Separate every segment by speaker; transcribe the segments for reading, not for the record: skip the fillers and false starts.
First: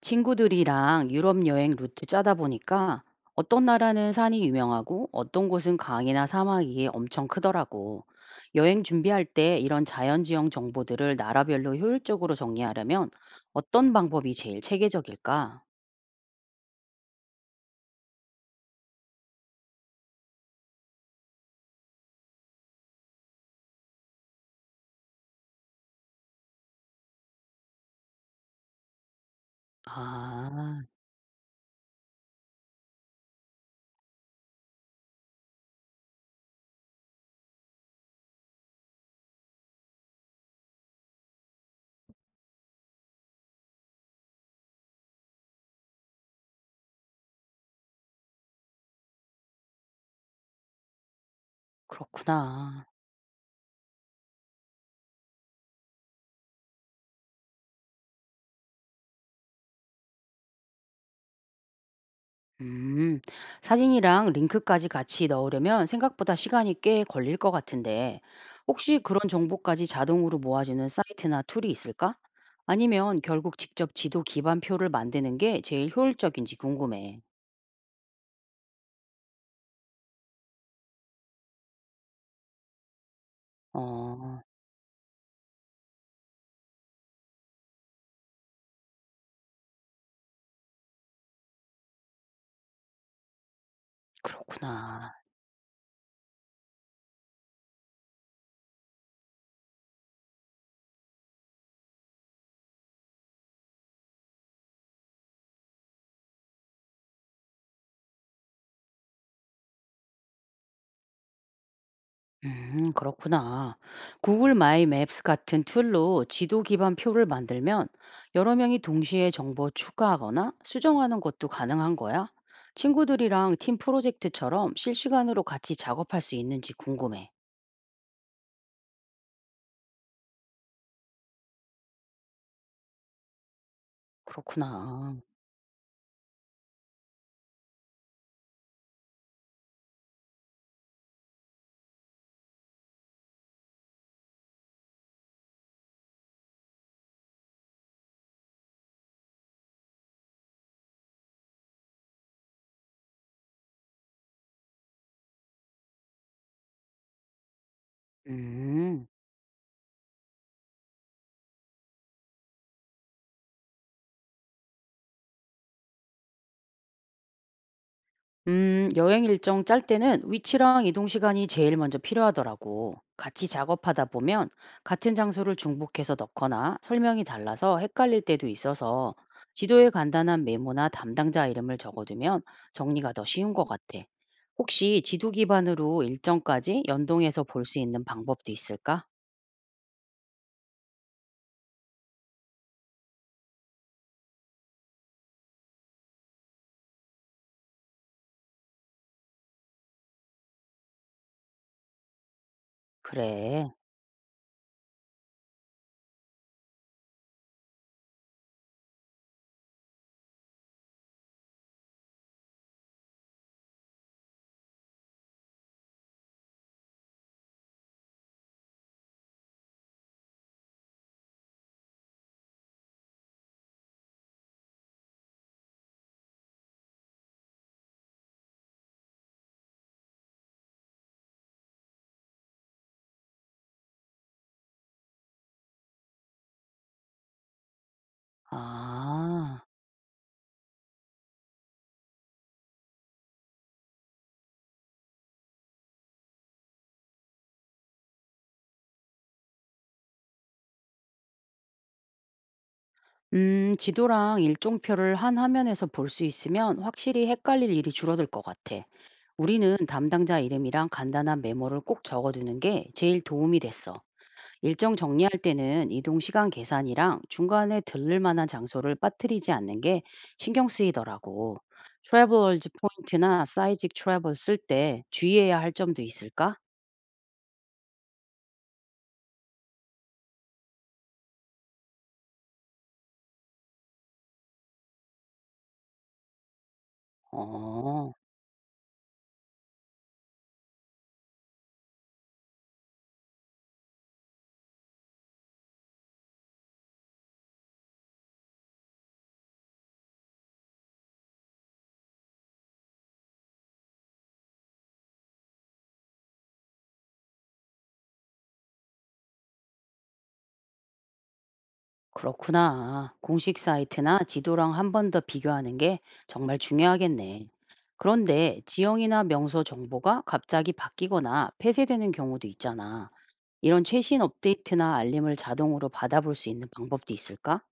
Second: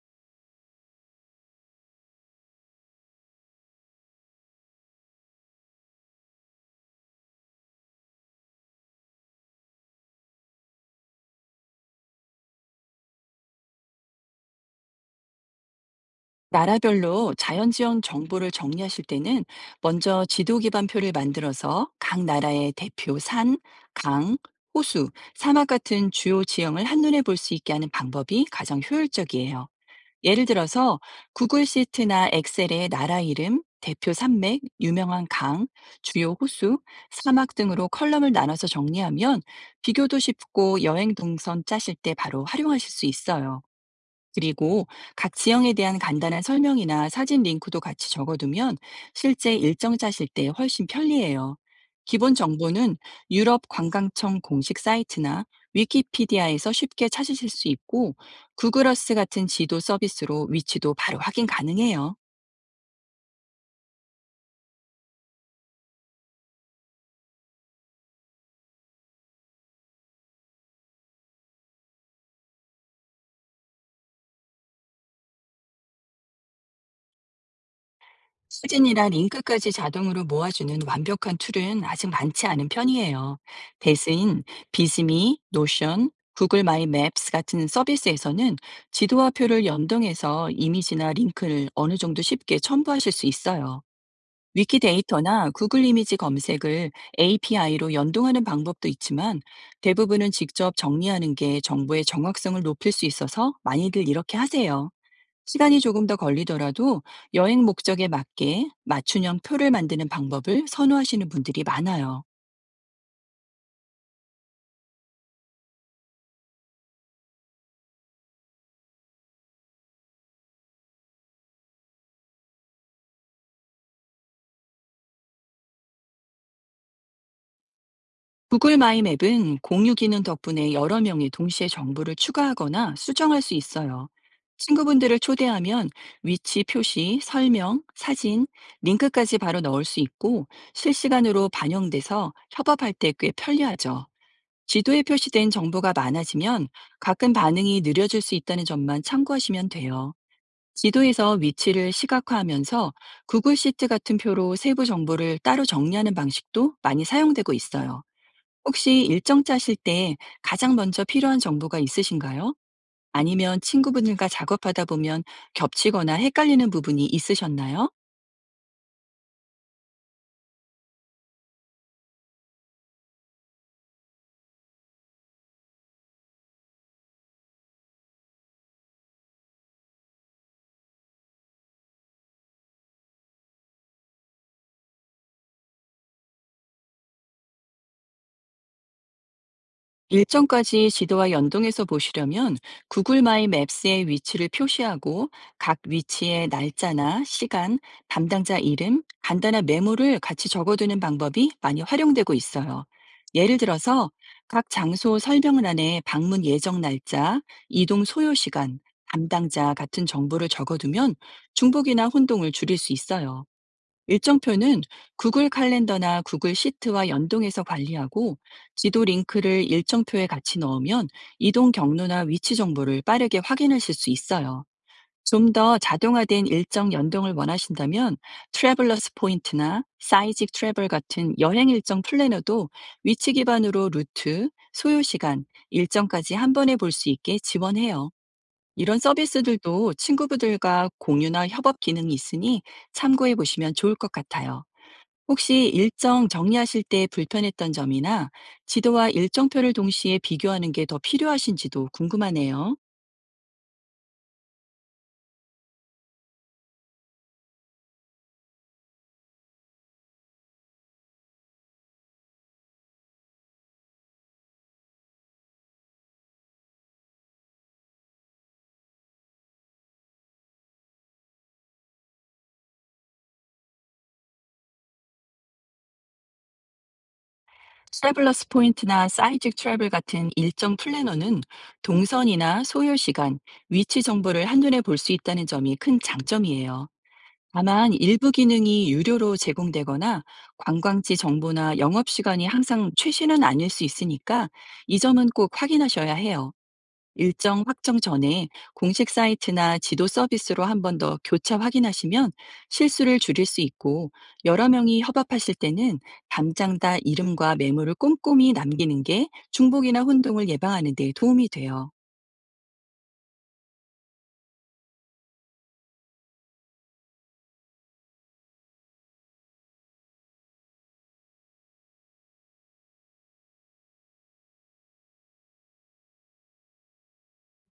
Speaker 1: 친구들이랑 유럽 여행 루트 짜다 보니까 어떤 나라는 산이 유명하고 어떤 곳은 강이나 사막이 엄청 크더라고. 여행 준비할 때 이런 자연지형 정보들을 나라별로 효율적으로 정리하려면 어떤 방법이 제일 체계적일까?
Speaker 2: 나라별로 자연지형 정보를 정리하실 때는 먼저 지도 기반표를 만들어서 각 나라의 대표 산, 강, 호수, 사막 같은 주요 지형을 한눈에 볼 수 있게 하는 방법이 가장 효율적이에요. 예를
Speaker 1: 아,
Speaker 2: 들어서 구글 시트나 엑셀에 나라 이름, 대표 산맥, 유명한 강, 주요 호수, 사막 등으로 컬럼을 나눠서 정리하면 비교도 쉽고 여행 동선 짜실 때 바로 활용하실 수 있어요. 그리고 각 지형에 대한 간단한 설명이나 사진 링크도 같이 적어두면 실제 일정 짜실 때 훨씬 편리해요. 기본
Speaker 1: 그렇구나.
Speaker 2: 정보는 유럽 관광청 공식 사이트나 위키피디아에서 쉽게 찾으실 수 있고, 구글어스 같은 지도 서비스로 위치도 바로 확인 가능해요.
Speaker 1: 음, 사진이랑 링크까지 같이 넣으려면 생각보다 시간이 꽤 걸릴 것 같은데, 혹시 그런 정보까지 자동으로 모아주는 사이트나 툴이 있을까? 아니면 결국 직접 지도 기반표를 만드는 게 제일 효율적인지 궁금해.
Speaker 2: 수진이나 링크까지 자동으로 모아주는 완벽한 툴은 아직 많지 않은 편이에요.
Speaker 1: 어,
Speaker 2: 대신 비스미, 노션, 구글 마이 맵스 같은 서비스에서는 지도와 표를 연동해서 이미지나 링크를 어느 정도 쉽게 첨부하실 수 있어요.
Speaker 1: 그렇구나.
Speaker 2: 위키데이터나 구글 이미지 검색을 API로 연동하는 방법도 있지만, 대부분은 직접 정리하는 게 정보의 정확성을 높일 수 있어서 많이들 이렇게 하세요. 시간이 조금 더 걸리더라도 여행 목적에 맞게 맞춤형 표를 만드는 방법을 선호하시는 분들이 많아요.
Speaker 1: 그렇구나. 구글 마이 맵스 같은 툴로 지도 기반 표를 만들면 여러 명이 동시에 정보 추가하거나 수정하는 것도 가능한 거야? 친구들이랑 팀 프로젝트처럼 실시간으로 같이 작업할 수 있는지 궁금해.
Speaker 2: 구글 마이 맵은 공유 기능 덕분에 여러 명이 동시에 정보를 추가하거나 수정할 수 있어요.
Speaker 1: 그렇구나.
Speaker 2: 친구분들을 초대하면 위치 표시, 설명, 사진, 링크까지 바로 넣을 수 있고, 실시간으로 반영돼서 협업할 때 꽤 편리하죠. 지도에 표시된 정보가 많아지면 가끔 반응이 느려질 수 있다는 점만 참고하시면 돼요. 지도에서 위치를 시각화하면서 구글 시트 같은 표로 세부 정보를 따로 정리하는 방식도 많이 사용되고 있어요. 혹시
Speaker 1: 음.
Speaker 2: 일정 짜실 때 가장 먼저 필요한 정보가 있으신가요? 아니면 친구분들과 작업하다 보면 겹치거나 헷갈리는 부분이 있으셨나요?
Speaker 1: 여행 일정 짤 때는 위치랑 이동 시간이 제일 먼저 필요하더라고. 같이 작업하다 보면 같은 장소를 중복해서 넣거나 설명이 달라서 헷갈릴 때도 있어서 지도에 간단한 메모나 담당자 이름을 적어두면 정리가 더 쉬운 것 같아. 혹시 지도 기반으로 일정까지 연동해서 볼 수 있는 방법도 있을까?
Speaker 2: 일정까지 지도와 연동해서 보시려면 구글 마이 맵스의 위치를 표시하고, 각 위치의 날짜나 시간, 담당자 이름, 간단한 메모를 같이 적어두는 방법이 많이 활용되고 있어요. 예를
Speaker 1: 그래.
Speaker 2: 들어서 각 장소 설명란에 방문 예정 날짜, 이동 소요 시간, 담당자 같은 정보를 적어두면 중복이나 혼동을 줄일 수 있어요. 일정표는 구글 칼렌더나 구글 시트와 연동해서 관리하고, 지도 링크를 일정표에 같이 넣으면 이동 경로나 위치 정보를 빠르게 확인하실 수 있어요. 좀 더 자동화된 일정 연동을 원하신다면 트래블러스 포인트나 사이직 트래블 같은 여행 일정 플래너도 위치 기반으로 루트, 소요 시간, 일정까지 한 번에 볼 수 있게 지원해요. 이런
Speaker 1: 아.
Speaker 2: 서비스들도 친구들과 공유나 협업 기능이 있으니 참고해 보시면 좋을 것 같아요. 혹시 일정 정리하실 때 불편했던 점이나 지도와 일정표를 동시에 비교하는 게 더 필요하신지도 궁금하네요.
Speaker 1: 지도랑 일정표를 한 화면에서 볼 수 있으면 확실히 헷갈릴 일이 줄어들 것 같아. 우리는 담당자 이름이랑 간단한 메모를 꼭 적어두는 게 제일 도움이 됐어. 일정 정리할 때는 이동 시간 계산이랑 중간에 들를 만한 장소를 빠뜨리지 않는 게 신경 쓰이더라고. 트래블즈 포인트나 사이직 트래블 쓸 때 주의해야 할 점도 있을까?
Speaker 2: 트래블러스 포인트나 사이직 트래블 같은 일정 플래너는 동선이나 소요 시간, 위치 정보를 한눈에 볼 수 있다는 점이 큰 장점이에요. 다만
Speaker 1: 어,
Speaker 2: 일부 기능이 유료로 제공되거나 관광지 정보나 영업 시간이 항상 최신은 아닐 수 있으니까 이 점은 꼭 확인하셔야 해요. 일정 확정 전에 공식 사이트나 지도 서비스로 한 번 더 교차 확인하시면 실수를 줄일 수 있고, 여러 명이 협업하실 때는 담당자 이름과 메모를 꼼꼼히 남기는 게 중복이나 혼동을 예방하는 데 도움이 돼요.
Speaker 1: 그렇구나. 공식 사이트나 지도랑 한 번 더 비교하는 게 정말 중요하겠네. 그런데 지형이나 명소 정보가 갑자기 바뀌거나 폐쇄되는 경우도 있잖아. 이런 최신 업데이트나 알림을 자동으로 받아볼 수 있는 방법도 있을까?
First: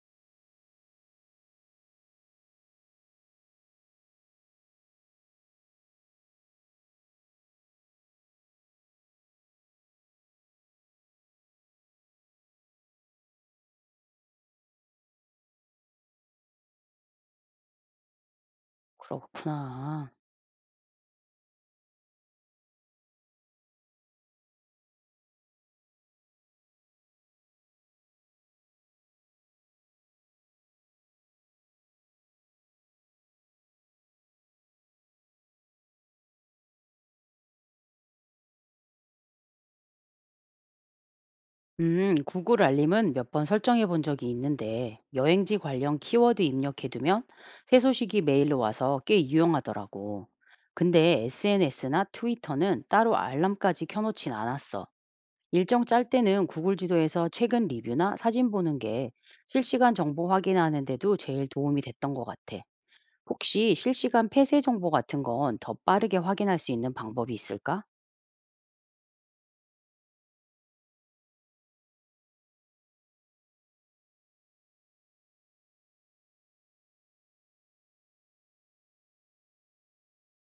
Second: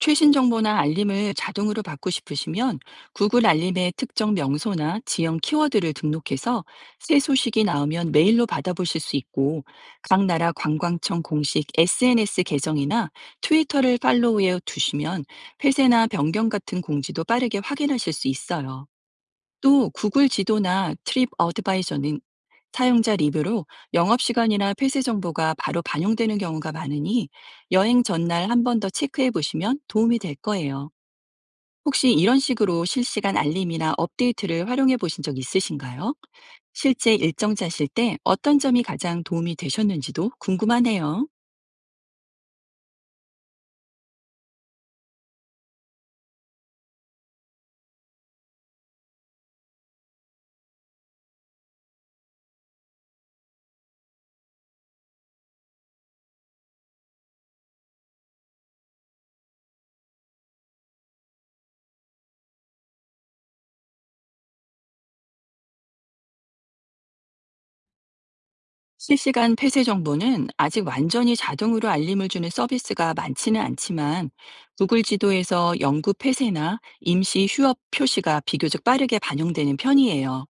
Speaker 2: 최신 정보나 알림을 자동으로 받고 싶으시면 구글 알림의 특정 명소나 지역 키워드를 등록해서 새 소식이 나오면 메일로 받아보실 수 있고, 각 나라 관광청 공식 SNS 계정이나 트위터를 팔로우해 두시면 폐쇄나 변경 같은 공지도 빠르게 확인하실 수 있어요. 또
Speaker 1: 그렇구나.
Speaker 2: 구글 지도나 트립 어드바이저는 사용자 리뷰로 영업시간이나 폐쇄 정보가 바로 반영되는 경우가 많으니, 여행 전날 한 번 더 체크해 보시면 도움이 될 거예요. 혹시 이런 식으로 실시간 알림이나 업데이트를 활용해 보신 적 있으신가요? 실제 일정 짜실 때 어떤 점이 가장 도움이 되셨는지도 궁금하네요.
Speaker 1: 구글 알림은 몇 번 설정해 본 적이 있는데 여행지 관련 키워드 입력해 두면 새 소식이 메일로 와서 꽤 유용하더라고. 근데 SNS나 트위터는 따로 알람까지 켜놓진 않았어. 일정 짤 때는 구글 지도에서 최근 리뷰나 사진 보는 게 실시간 정보 확인하는데도 제일 도움이 됐던 것 같아. 혹시 실시간 폐쇄 정보 같은 건 더 빠르게 확인할 수 있는 방법이 있을까?
Speaker 2: 실시간 폐쇄 정보는 아직 완전히 자동으로 알림을 주는 서비스가 많지는 않지만, 구글 지도에서 영구 폐쇄나 임시 휴업 표시가 비교적 빠르게 반영되는 편이에요.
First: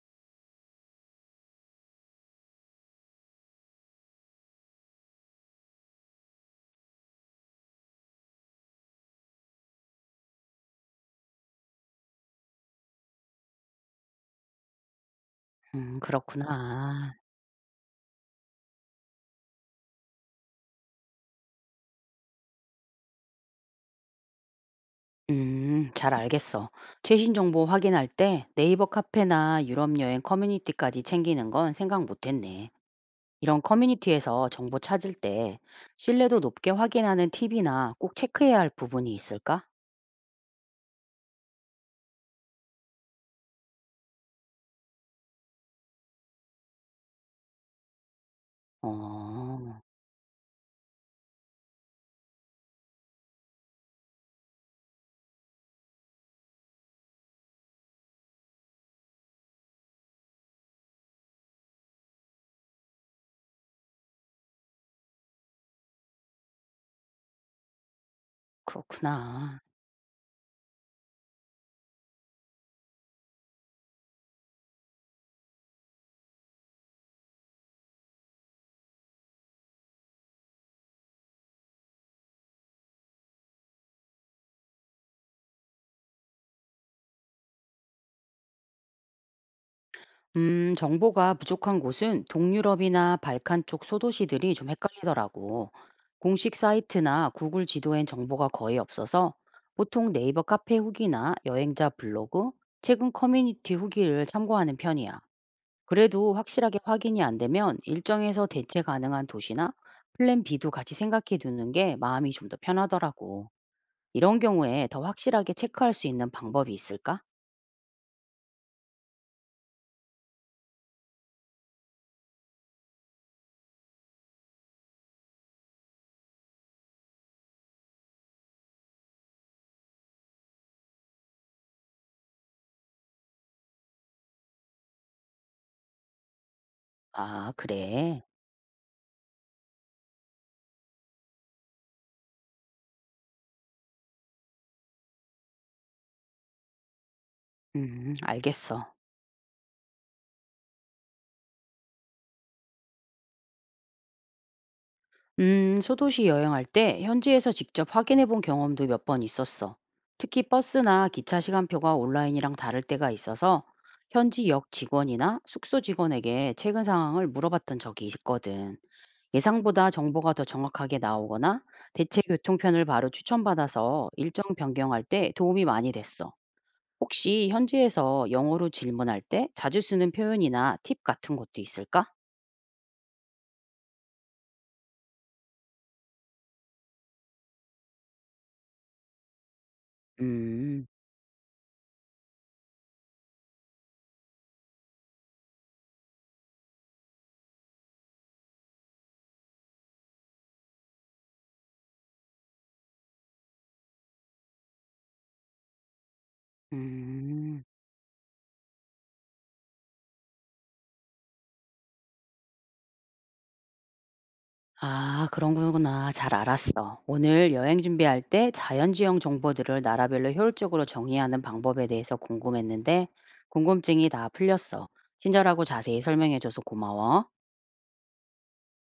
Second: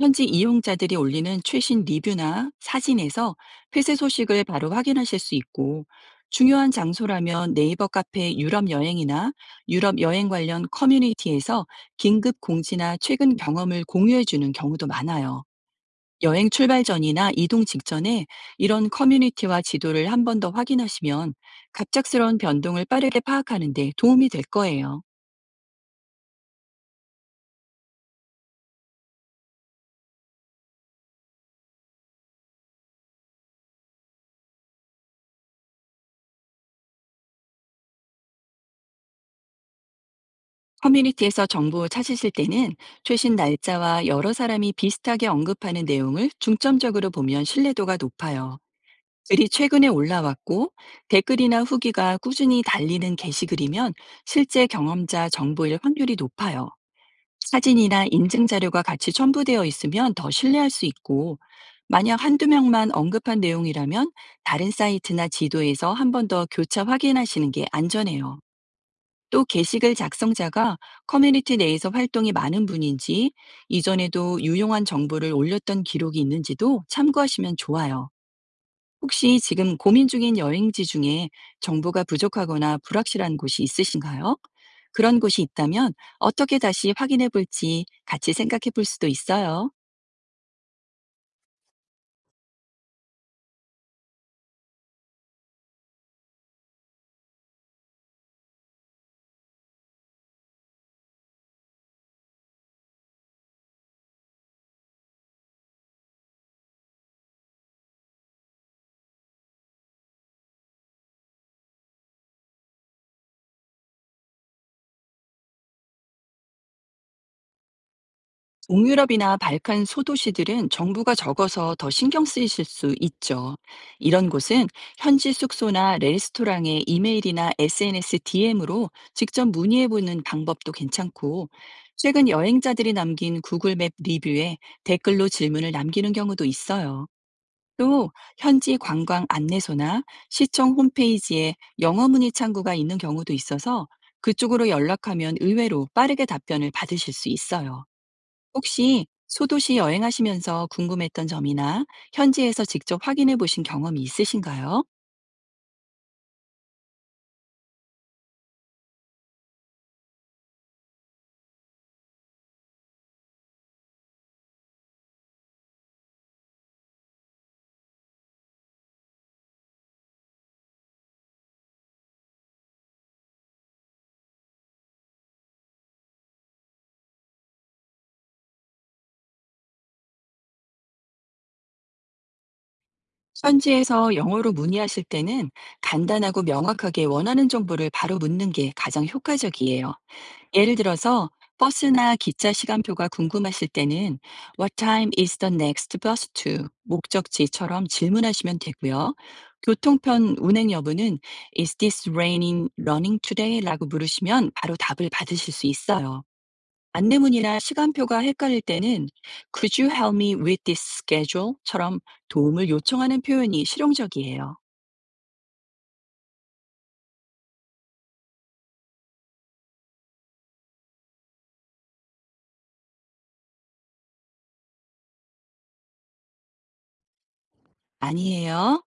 Speaker 2: 현지 이용자들이 올리는 최신 리뷰나 사진에서 폐쇄 소식을 바로 확인하실 수 있고, 중요한 장소라면 네이버 카페 유럽 여행이나 유럽 여행 관련 커뮤니티에서 긴급 공지나 최근 경험을 공유해 주는 경우도 많아요. 여행 출발
Speaker 1: 그렇구나.
Speaker 2: 전이나 이동 직전에 이런 커뮤니티와 지도를 한 번 더 확인하시면 갑작스러운 변동을 빠르게 파악하는 데 도움이 될 거예요.
Speaker 1: 잘 알겠어. 최신 정보 확인할 때 네이버 카페나 유럽 여행 커뮤니티까지 챙기는 건 생각 못 했네. 이런 커뮤니티에서 정보 찾을 때 신뢰도 높게 확인하는 팁이나 꼭 체크해야 할 부분이 있을까?
Speaker 2: 커뮤니티에서 정보 찾으실 때는 최신 날짜와 여러 사람이 비슷하게 언급하는 내용을 중점적으로 보면 신뢰도가 높아요. 글이
Speaker 1: 어,
Speaker 2: 최근에 올라왔고 댓글이나 후기가 꾸준히 달리는 게시글이면 실제 경험자 정보일 확률이 높아요. 사진이나 인증 자료가 같이 첨부되어 있으면 더 신뢰할 수 있고, 만약 한두 명만 언급한 내용이라면 다른 사이트나 지도에서 한 번 더 교차 확인하시는 게 안전해요. 또
Speaker 1: 그렇구나.
Speaker 2: 게시글 작성자가 커뮤니티 내에서 활동이 많은 분인지, 이전에도 유용한 정보를 올렸던 기록이 있는지도 참고하시면 좋아요. 혹시 지금 고민 중인 여행지 중에 정보가 부족하거나 불확실한 곳이 있으신가요? 그런 곳이 있다면 어떻게 다시 확인해 볼지 같이 생각해 볼 수도 있어요.
Speaker 1: 정보가 부족한 곳은 동유럽이나 발칸 쪽 소도시들이 좀 헷갈리더라고. 공식 사이트나 구글 지도엔 정보가 거의 없어서 보통 네이버 카페 후기나 여행자 블로그, 최근 커뮤니티 후기를 참고하는 편이야. 그래도 확실하게 확인이 안 되면 일정에서 대체 가능한 도시나 플랜 B도 같이 생각해 두는 게 마음이 좀 더 편하더라고. 이런 경우에 더 확실하게 체크할 수 있는 방법이 있을까?
Speaker 2: 동유럽이나 발칸 소도시들은 정부가 적어서 더 신경 쓰이실 수 있죠. 이런 곳은 현지 숙소나 레스토랑의 이메일이나 SNS DM으로 직접 문의해 보는 방법도 괜찮고, 최근 여행자들이 남긴 구글 맵 리뷰에 댓글로 질문을 남기는 경우도 있어요.
Speaker 1: 아,
Speaker 2: 또
Speaker 1: 그래.
Speaker 2: 현지 관광 안내소나 시청 홈페이지에 영어 문의 창구가 있는 경우도 있어서, 그쪽으로 연락하면 의외로 빠르게 답변을 받으실 수 있어요.
Speaker 1: 알겠어.
Speaker 2: 혹시 소도시 여행하시면서 궁금했던 점이나 현지에서 직접 확인해 보신 경험이 있으신가요?
Speaker 1: 소도시 여행할 때 현지에서 직접 확인해 본 경험도 몇 번 있었어. 특히 버스나 기차 시간표가 온라인이랑 다를 때가 있어서 현지 역 직원이나 숙소 직원에게 최근 상황을 물어봤던 적이 있거든. 예상보다 정보가 더 정확하게 나오거나 대체 교통편을 바로 추천받아서 일정 변경할 때 도움이 많이 됐어. 혹시 현지에서 영어로 질문할 때 자주 쓰는 표현이나 팁 같은 것도 있을까?
Speaker 2: 현지에서 영어로 문의하실 때는 간단하고 명확하게 원하는 정보를 바로 묻는 게 가장 효과적이에요. 예를
Speaker 1: 음,
Speaker 2: 들어서 버스나 기차 시간표가 궁금하실 때는 "What time is the next bus to?" 목적지처럼 질문하시면 되고요. 교통편 운행 여부는 "Is this raining running today? 라고 물으시면 바로 답을 받으실 수 있어요. 안내문이나
Speaker 1: 음.
Speaker 2: 시간표가 헷갈릴 때는 "Could you help me with this schedule? 처럼 도움을 요청하는 표현이 실용적이에요.
Speaker 1: 아, 그런 거구나. 잘 알았어. 오늘 여행 준비할 때 자연지형 정보들을 나라별로 효율적으로 정리하는 방법에 대해서 궁금했는데, 궁금증이 다 풀렸어. 친절하고 자세히 설명해줘서 고마워.
Speaker 2: 아니에요.